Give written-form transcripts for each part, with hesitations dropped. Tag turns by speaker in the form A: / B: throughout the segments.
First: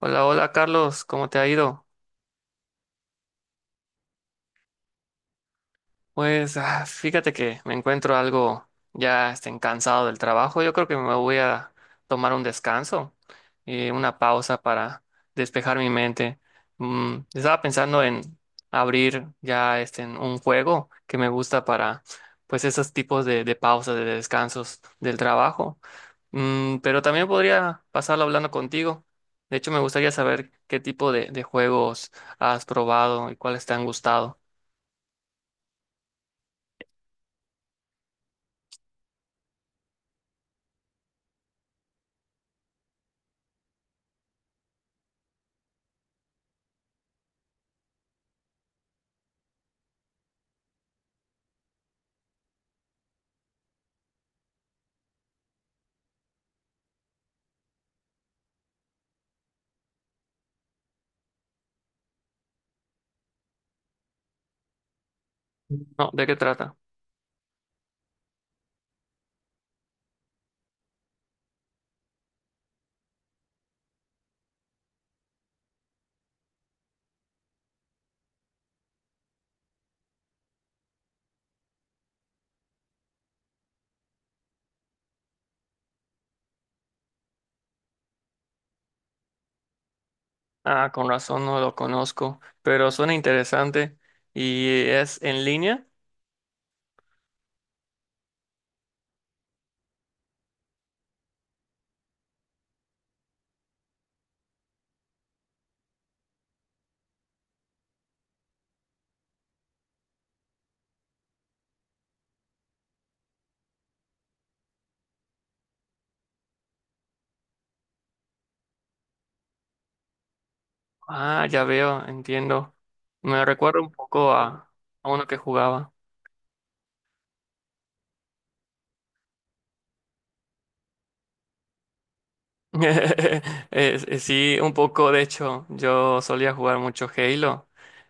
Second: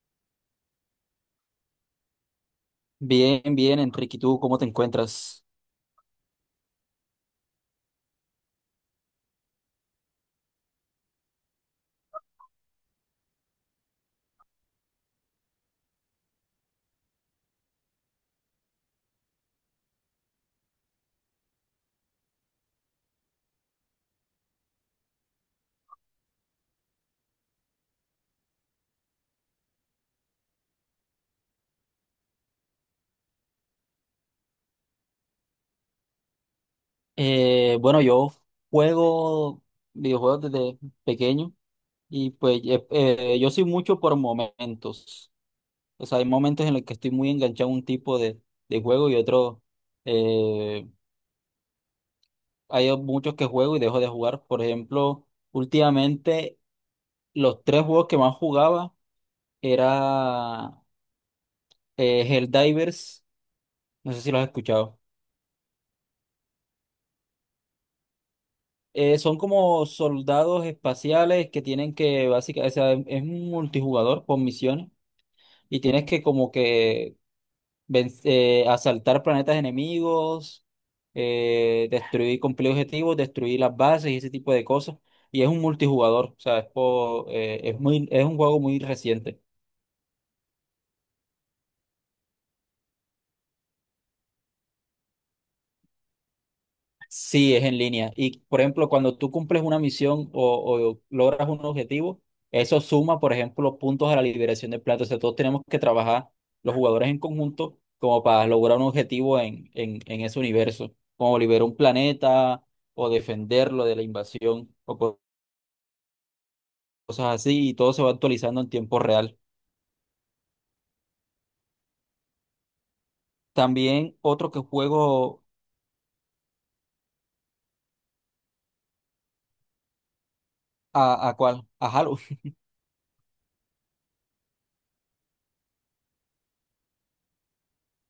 A: Hola, hola Carlos, ¿cómo te ha ido?
B: Bien, bien, Enrique, ¿y tú cómo te encuentras?
A: Pues fíjate que me encuentro algo cansado del trabajo. Yo creo que me voy a tomar un descanso, una pausa para despejar mi mente. Estaba pensando en abrir en un juego que me gusta para pues esos tipos de pausas, de descansos del trabajo. Pero también podría pasarlo hablando contigo. De hecho, me gustaría saber qué tipo de juegos has probado y cuáles te han gustado.
B: Bueno, yo juego videojuegos desde pequeño y pues yo soy mucho por momentos. O sea, hay momentos en los que estoy muy enganchado a un tipo de juego y otro. eh, Hay muchos que juego y dejo de jugar. Por ejemplo, últimamente los tres juegos que más jugaba era Helldivers. No sé si los has escuchado.
A: No, ¿de qué trata?
B: Son como soldados espaciales que tienen que, básicamente, o sea, es un multijugador con misiones y tienes que como que asaltar planetas enemigos, destruir, cumplir objetivos, destruir las bases y ese tipo de cosas. Y es un multijugador, o sea, es un juego muy reciente.
A: Ah, con razón no lo conozco, pero suena interesante. ¿Y es en línea?
B: Sí, es en línea. Y, por ejemplo, cuando tú cumples una misión o logras un objetivo, eso suma, por ejemplo, puntos a la liberación de plata. O sea, todos tenemos que trabajar los jugadores en conjunto como para lograr un objetivo en ese universo, como liberar un planeta o defenderlo de la invasión o cosas así, y todo se va actualizando en tiempo real.
A: Ah, ya veo, entiendo. Me recuerda un
B: También
A: poco
B: otro que
A: a uno que
B: juego
A: jugaba.
B: a ¿cuál? A Halo.
A: Sí, un poco, de hecho, yo solía jugar mucho Halo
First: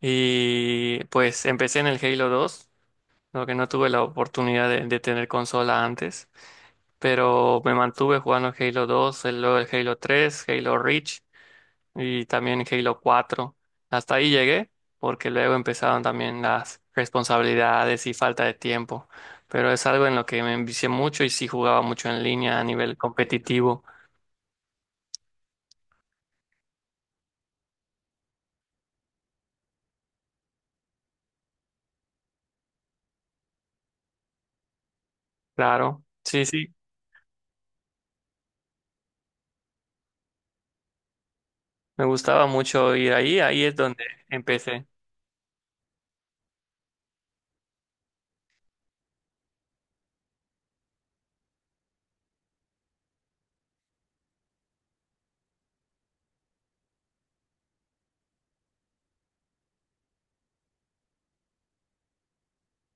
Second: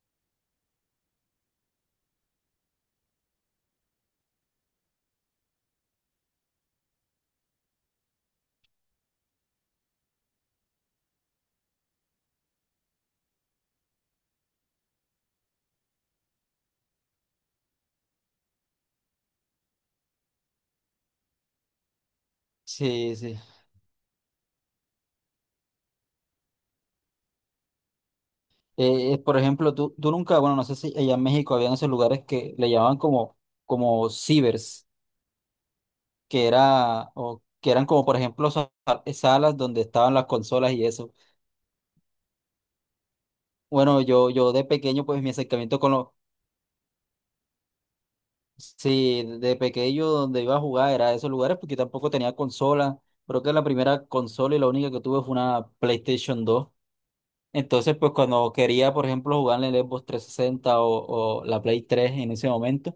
A: y pues empecé en el Halo 2, lo que no tuve la oportunidad de tener consola antes, pero me mantuve jugando Halo 2, luego el Halo 3, Halo Reach, y también Halo cuatro. Hasta ahí llegué, porque luego empezaron también las responsabilidades y falta de tiempo. Pero es algo en lo que me envicié mucho y sí jugaba mucho en línea a nivel
B: Sí, sí.
A: competitivo.
B: Por ejemplo, tú nunca, bueno, no sé si allá en México habían esos lugares que le llamaban como cibers,
A: Claro, sí,
B: que
A: sí,
B: era, o que eran como, por ejemplo, salas donde estaban las consolas y eso.
A: me gustaba mucho ir ahí, ahí es
B: Bueno,
A: donde
B: yo de
A: empecé.
B: pequeño, pues mi acercamiento con los, sí, de pequeño donde iba a jugar era a esos lugares porque tampoco tenía consola. Creo que la primera consola y la única que tuve fue una PlayStation 2. Entonces, pues cuando quería, por ejemplo, jugar en el Xbox 360 o la Play 3 en ese momento.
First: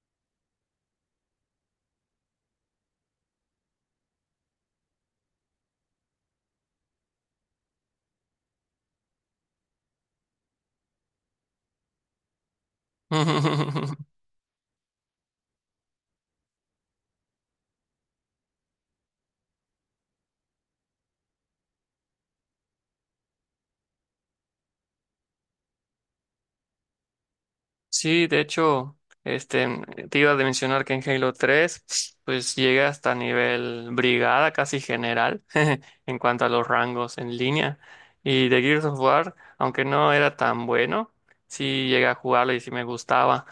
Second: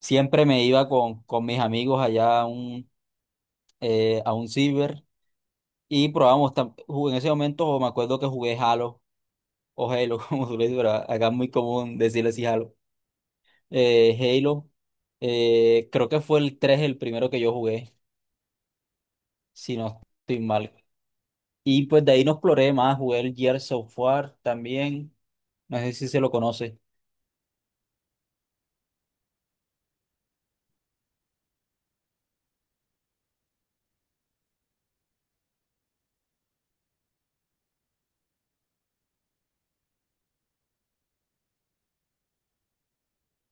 B: Siempre me iba con mis amigos allá a un ciber y probábamos, jugué en ese momento o me acuerdo que jugué Halo o Halo, como tú le dices, pero acá es muy común decirle así Halo. Halo, creo que fue el 3 el primero que yo jugué, si no estoy mal. Y pues de ahí no exploré más, jugué el Gears of War también, no sé si se lo conoce.
A: Sí, de hecho, te iba a mencionar que en Halo 3, pues llega hasta nivel brigada, casi general, en cuanto a los rangos en línea. Y de Gears of War, aunque no era tan bueno, sí llegué a jugarlo y sí me gustaba.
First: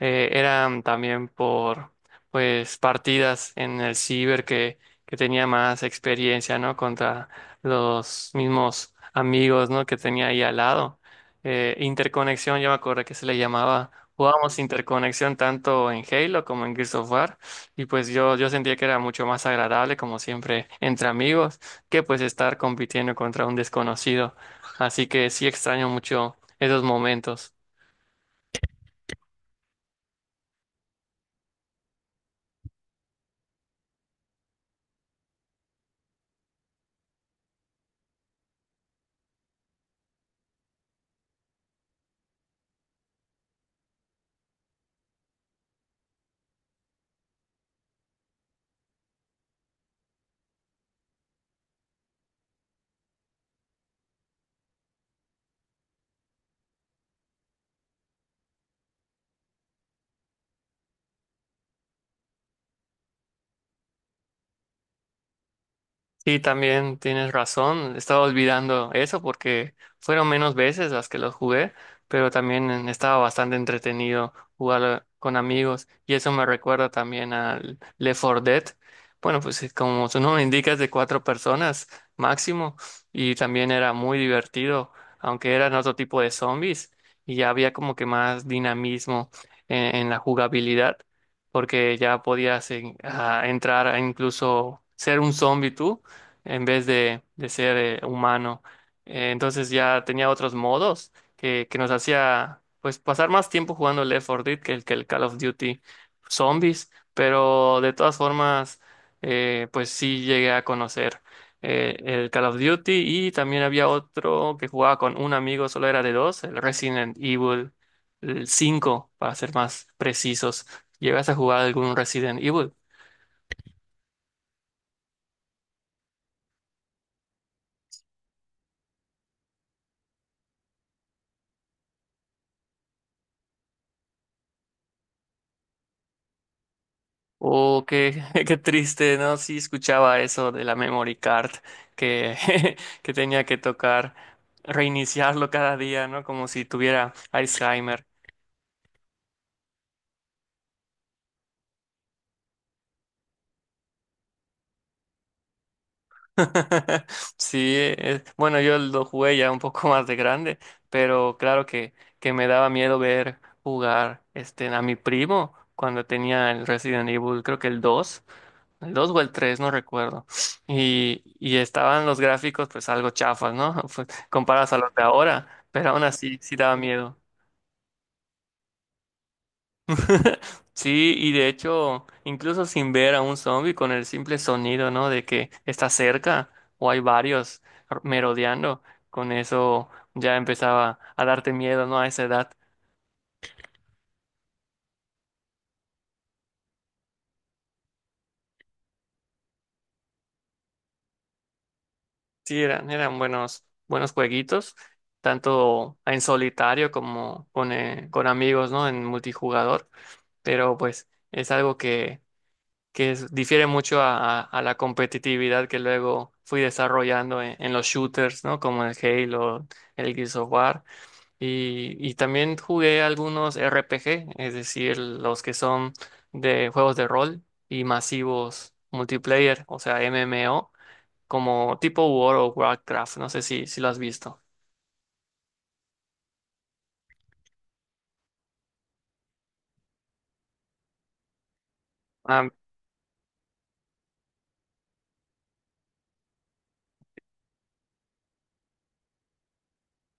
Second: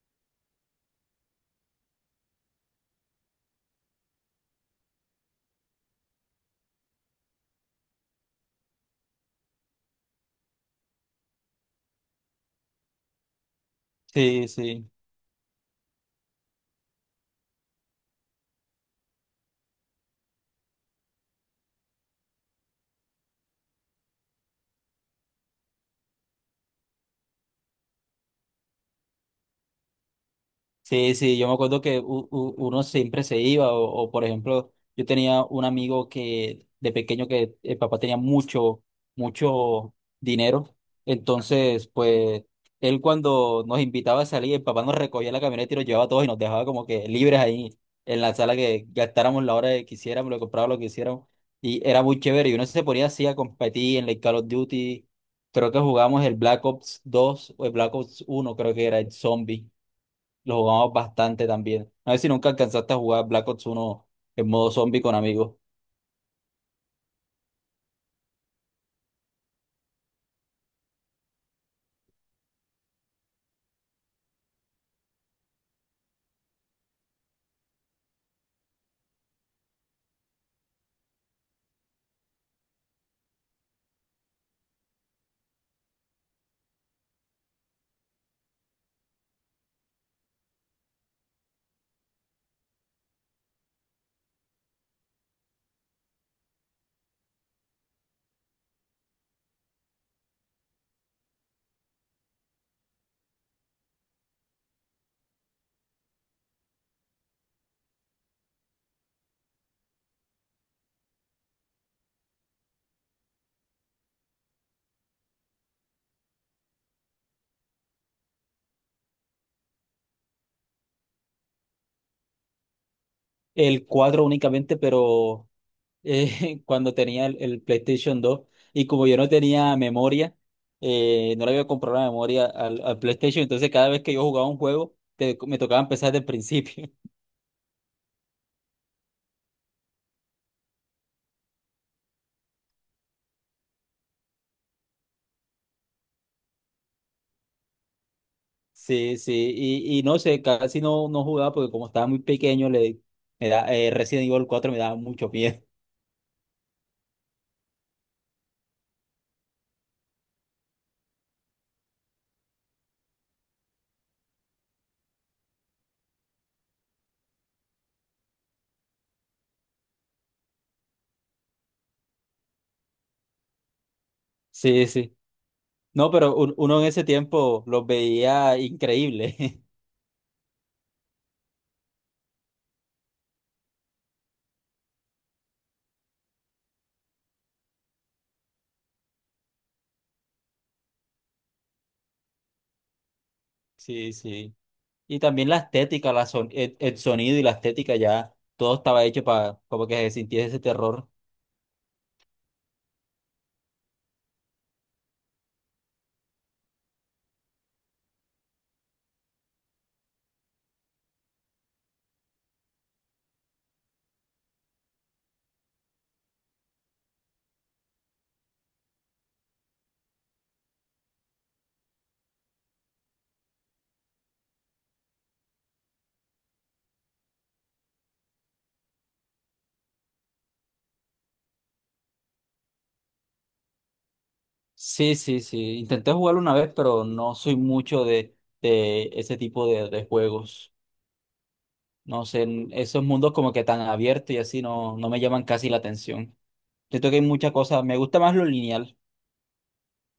A: Eran también por, pues, partidas en el ciber que tenía más experiencia, ¿no? Contra los mismos amigos, ¿no? Que tenía ahí al lado. Interconexión, yo me acuerdo que se le llamaba.
B: Sí,
A: Jugábamos
B: sí.
A: interconexión tanto en Halo como en Gears of War, y pues yo sentía que era mucho más agradable, como siempre, entre amigos, que pues estar compitiendo contra un desconocido. Así que sí extraño mucho esos momentos.
B: Sí, sí, yo me acuerdo que uno siempre se iba, por ejemplo, yo tenía un amigo que de pequeño que el papá tenía mucho, mucho dinero, entonces pues él cuando nos invitaba a salir, el papá nos recogía en la camioneta y nos llevaba a todos y nos dejaba como que libres ahí en la sala que gastáramos la hora que quisiéramos, lo que comprábamos, lo que quisiéramos, y era muy chévere, y uno se ponía así a competir en el Call of Duty, creo que jugamos el Black Ops 2 o el Black Ops 1, creo que era el Zombie. Lo jugamos bastante también. A ver si nunca alcanzaste a jugar Black Ops 1 en modo zombie con amigos.
A: Sí, también tienes razón. Estaba olvidando eso porque fueron menos veces las que los jugué, pero también estaba bastante entretenido jugar con amigos, y eso me recuerda también al Left 4 Dead. Bueno, pues sí, como su nombre indica es de cuatro personas máximo, y también era muy divertido, aunque eran otro tipo de zombies y ya había como que más dinamismo en la jugabilidad, porque ya podías en- a entrar a incluso ser un zombie tú en vez de ser humano. Entonces ya tenía otros modos que nos hacía pues pasar más tiempo jugando el Left 4 Dead que que el Call of Duty Zombies, pero de todas formas pues sí llegué a conocer el Call of Duty, y también había otro que jugaba con un amigo, solo era de dos, el Resident Evil el 5 para ser más precisos. ¿Llegas a jugar algún Resident Evil?
B: El 4 únicamente, pero cuando tenía el PlayStation 2 y como yo no tenía memoria, no le había comprado la memoria al PlayStation, entonces cada vez que yo jugaba un juego me tocaba empezar desde el principio.
A: Oh, qué, qué triste, ¿no? Sí, escuchaba eso de la memory card que, que tenía que tocar reiniciarlo cada día, ¿no? Como si tuviera Alzheimer.
B: Sí, sí, y no sé, casi no jugaba porque como estaba muy pequeño, Resident Evil 4 me daba mucho miedo.
A: Sí, bueno, yo lo jugué ya un poco más de grande, pero claro que me daba miedo ver jugar a mi primo cuando tenía el Resident Evil, creo que el dos, el 2 o el tres, no recuerdo. Y estaban los gráficos pues algo chafas, ¿no? Pues, comparados a
B: Sí,
A: los de
B: sí.
A: ahora, pero aún
B: No, pero
A: así sí daba
B: uno en ese
A: miedo.
B: tiempo los veía increíble.
A: Sí, y de hecho, incluso sin ver a un zombie, con el simple sonido, ¿no? De que está cerca o hay varios merodeando, con eso ya empezaba a darte miedo, ¿no? A esa edad.
B: Sí, sí. Y también la estética, el sonido y la estética ya, todo estaba hecho para como que se sintiera ese terror.
A: Sí, eran, eran buenos, buenos jueguitos, tanto en solitario como con amigos, ¿no? En multijugador, pero pues es algo que, difiere mucho a la competitividad que luego fui desarrollando en los shooters, ¿no? Como el Halo, el Gears of War, y también jugué algunos RPG, es decir, los que son de juegos de rol y masivos multiplayer, o sea, MMO, como tipo World of Warcraft, no sé si, si lo has visto.
B: Sí, sí, sí. Intenté jugarlo una vez, pero no soy mucho de ese tipo de juegos. No sé,
A: Ah,
B: en esos mundos como que tan abiertos y así no me llaman casi la atención. Siento que hay muchas cosas, me gusta más lo lineal.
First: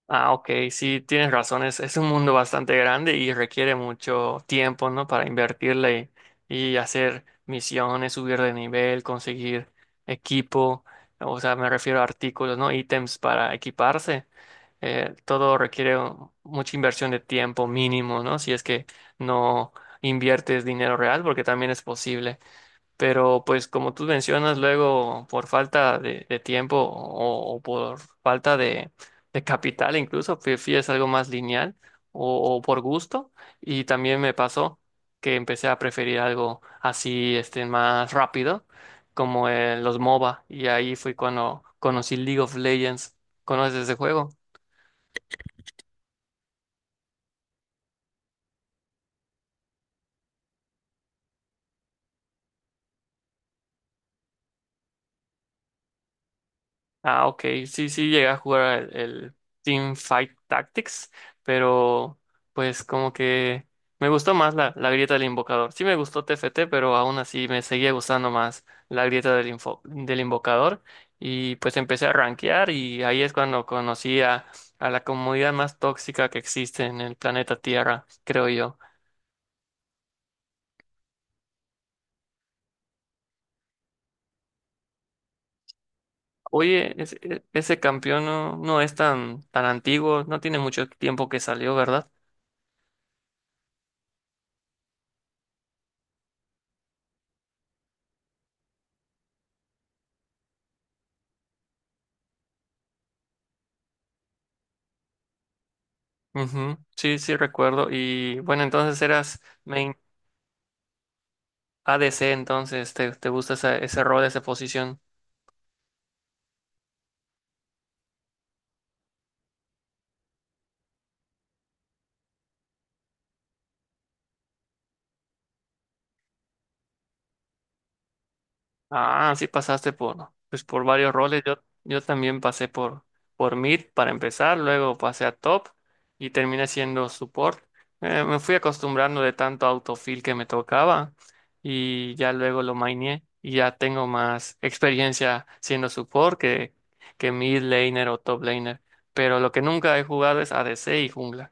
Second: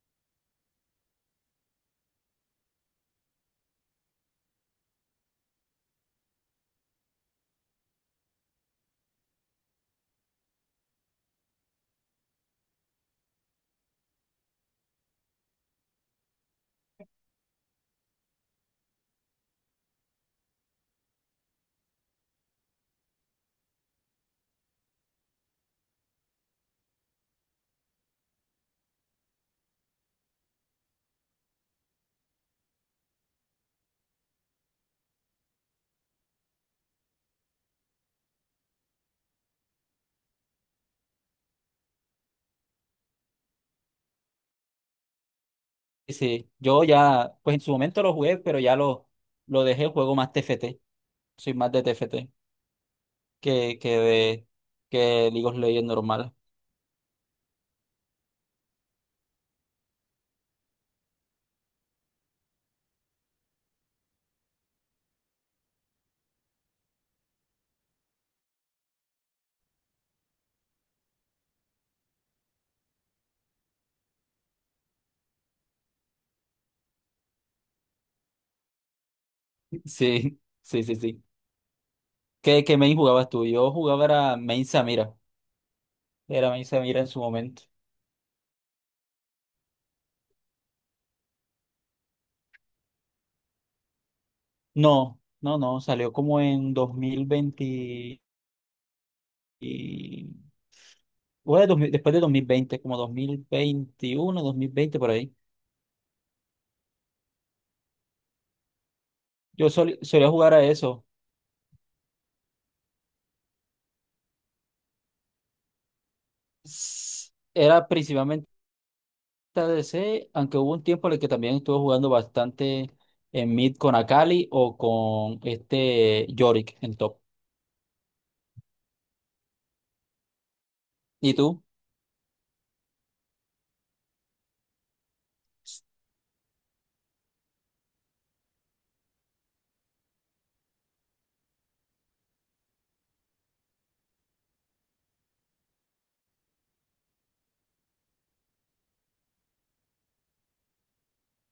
A: ah, ok, sí, tienes razón, es un mundo bastante grande y requiere mucho tiempo, ¿no? Para invertirle y hacer misiones, subir de nivel, conseguir equipo, o sea, me refiero a artículos, ¿no? Ítems para equiparse. Todo requiere mucha inversión de tiempo mínimo, ¿no? Si es que no inviertes dinero real, porque también es posible. Pero pues como tú mencionas, luego por falta de tiempo o por falta de capital incluso, prefieres algo más lineal o por gusto. Y también me pasó que empecé a preferir algo así, más rápido, como los MOBA. Y ahí fue cuando conocí League of Legends. ¿Conoces ese juego?
B: Sí, sí. Yo ya, pues en su momento lo jugué, pero ya lo dejé el juego más TFT. Soy más de TFT que de que League of Legends normal.
A: Ah, ok. Sí, sí, llegué a jugar el Team Fight Tactics, pero pues como que me gustó más la grieta del invocador. Sí me gustó TFT, pero aún así me seguía gustando más la grieta del invocador. Y pues empecé a rankear, y ahí es cuando conocí a la comunidad más tóxica que existe en el planeta Tierra, creo yo.
B: Sí, sí, sí, sí. ¿Qué main jugabas tú? Yo jugaba era main Samira. Era main
A: Oye,
B: Samira en
A: ese,
B: su momento.
A: ese campeón no, no es tan, tan antiguo, no tiene mucho tiempo que salió, ¿verdad?
B: No, no, no. Salió como en 2020 y, bueno, 2000 después de 2020, como 2021, 2020, por ahí.
A: Ujú, sí, sí, recuerdo. Y bueno, entonces eras
B: Yo
A: main
B: solía jugar a eso.
A: ADC, entonces te gusta ese rol, esa posición.
B: Era TDC, aunque hubo un tiempo en el que también estuvo jugando bastante en mid con Akali o con este Yorick en top.
A: Ah, sí pasaste por, pues, por varios
B: ¿Y
A: roles. Yo,
B: tú?
A: yo también pasé por mid para empezar, luego pasé a top y terminé siendo support. Me fui acostumbrando de tanto autofill que me tocaba y ya luego lo maineé, y ya tengo más experiencia siendo support que mid laner o top laner. Pero lo que nunca he jugado es ADC y jungla.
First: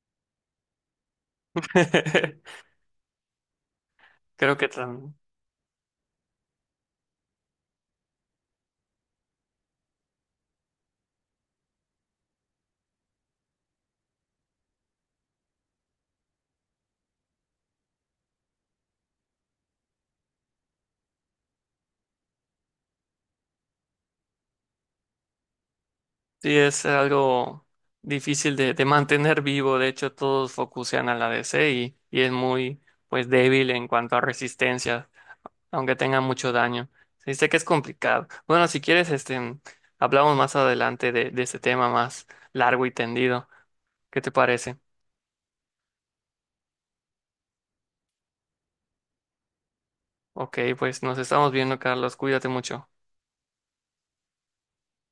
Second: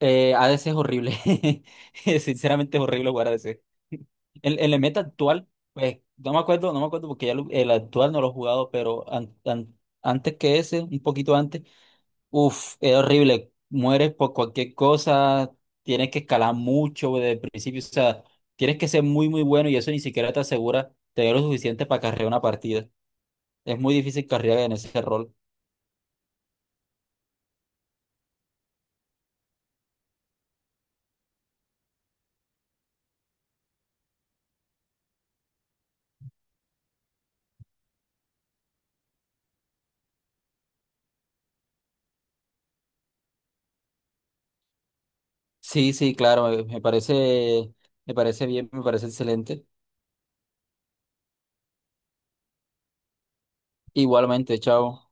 B: ADC es horrible. Sinceramente es horrible jugar ADC.
A: Creo
B: En,
A: que
B: en el meta actual, pues no me acuerdo, no me acuerdo porque ya el actual no lo he jugado, pero antes que ese, un poquito antes. Uf, es horrible. Mueres por cualquier cosa, tienes que escalar mucho desde el principio. O sea, tienes que ser muy, muy bueno y eso ni siquiera te asegura tener lo suficiente para carrear una partida. Es muy difícil carrear en ese rol.
A: sí es algo difícil de mantener vivo. De hecho, todos focusean a la DC y es muy pues débil en cuanto a resistencia, aunque tenga mucho daño. Sí, sé que es complicado. Bueno, si quieres, hablamos más adelante de este tema más largo y tendido. ¿Qué te parece?
B: Sí, sí, claro, me parece, me parece bien, me parece excelente.
A: Ok, pues nos estamos viendo, Carlos. Cuídate mucho.
B: Igualmente, chao.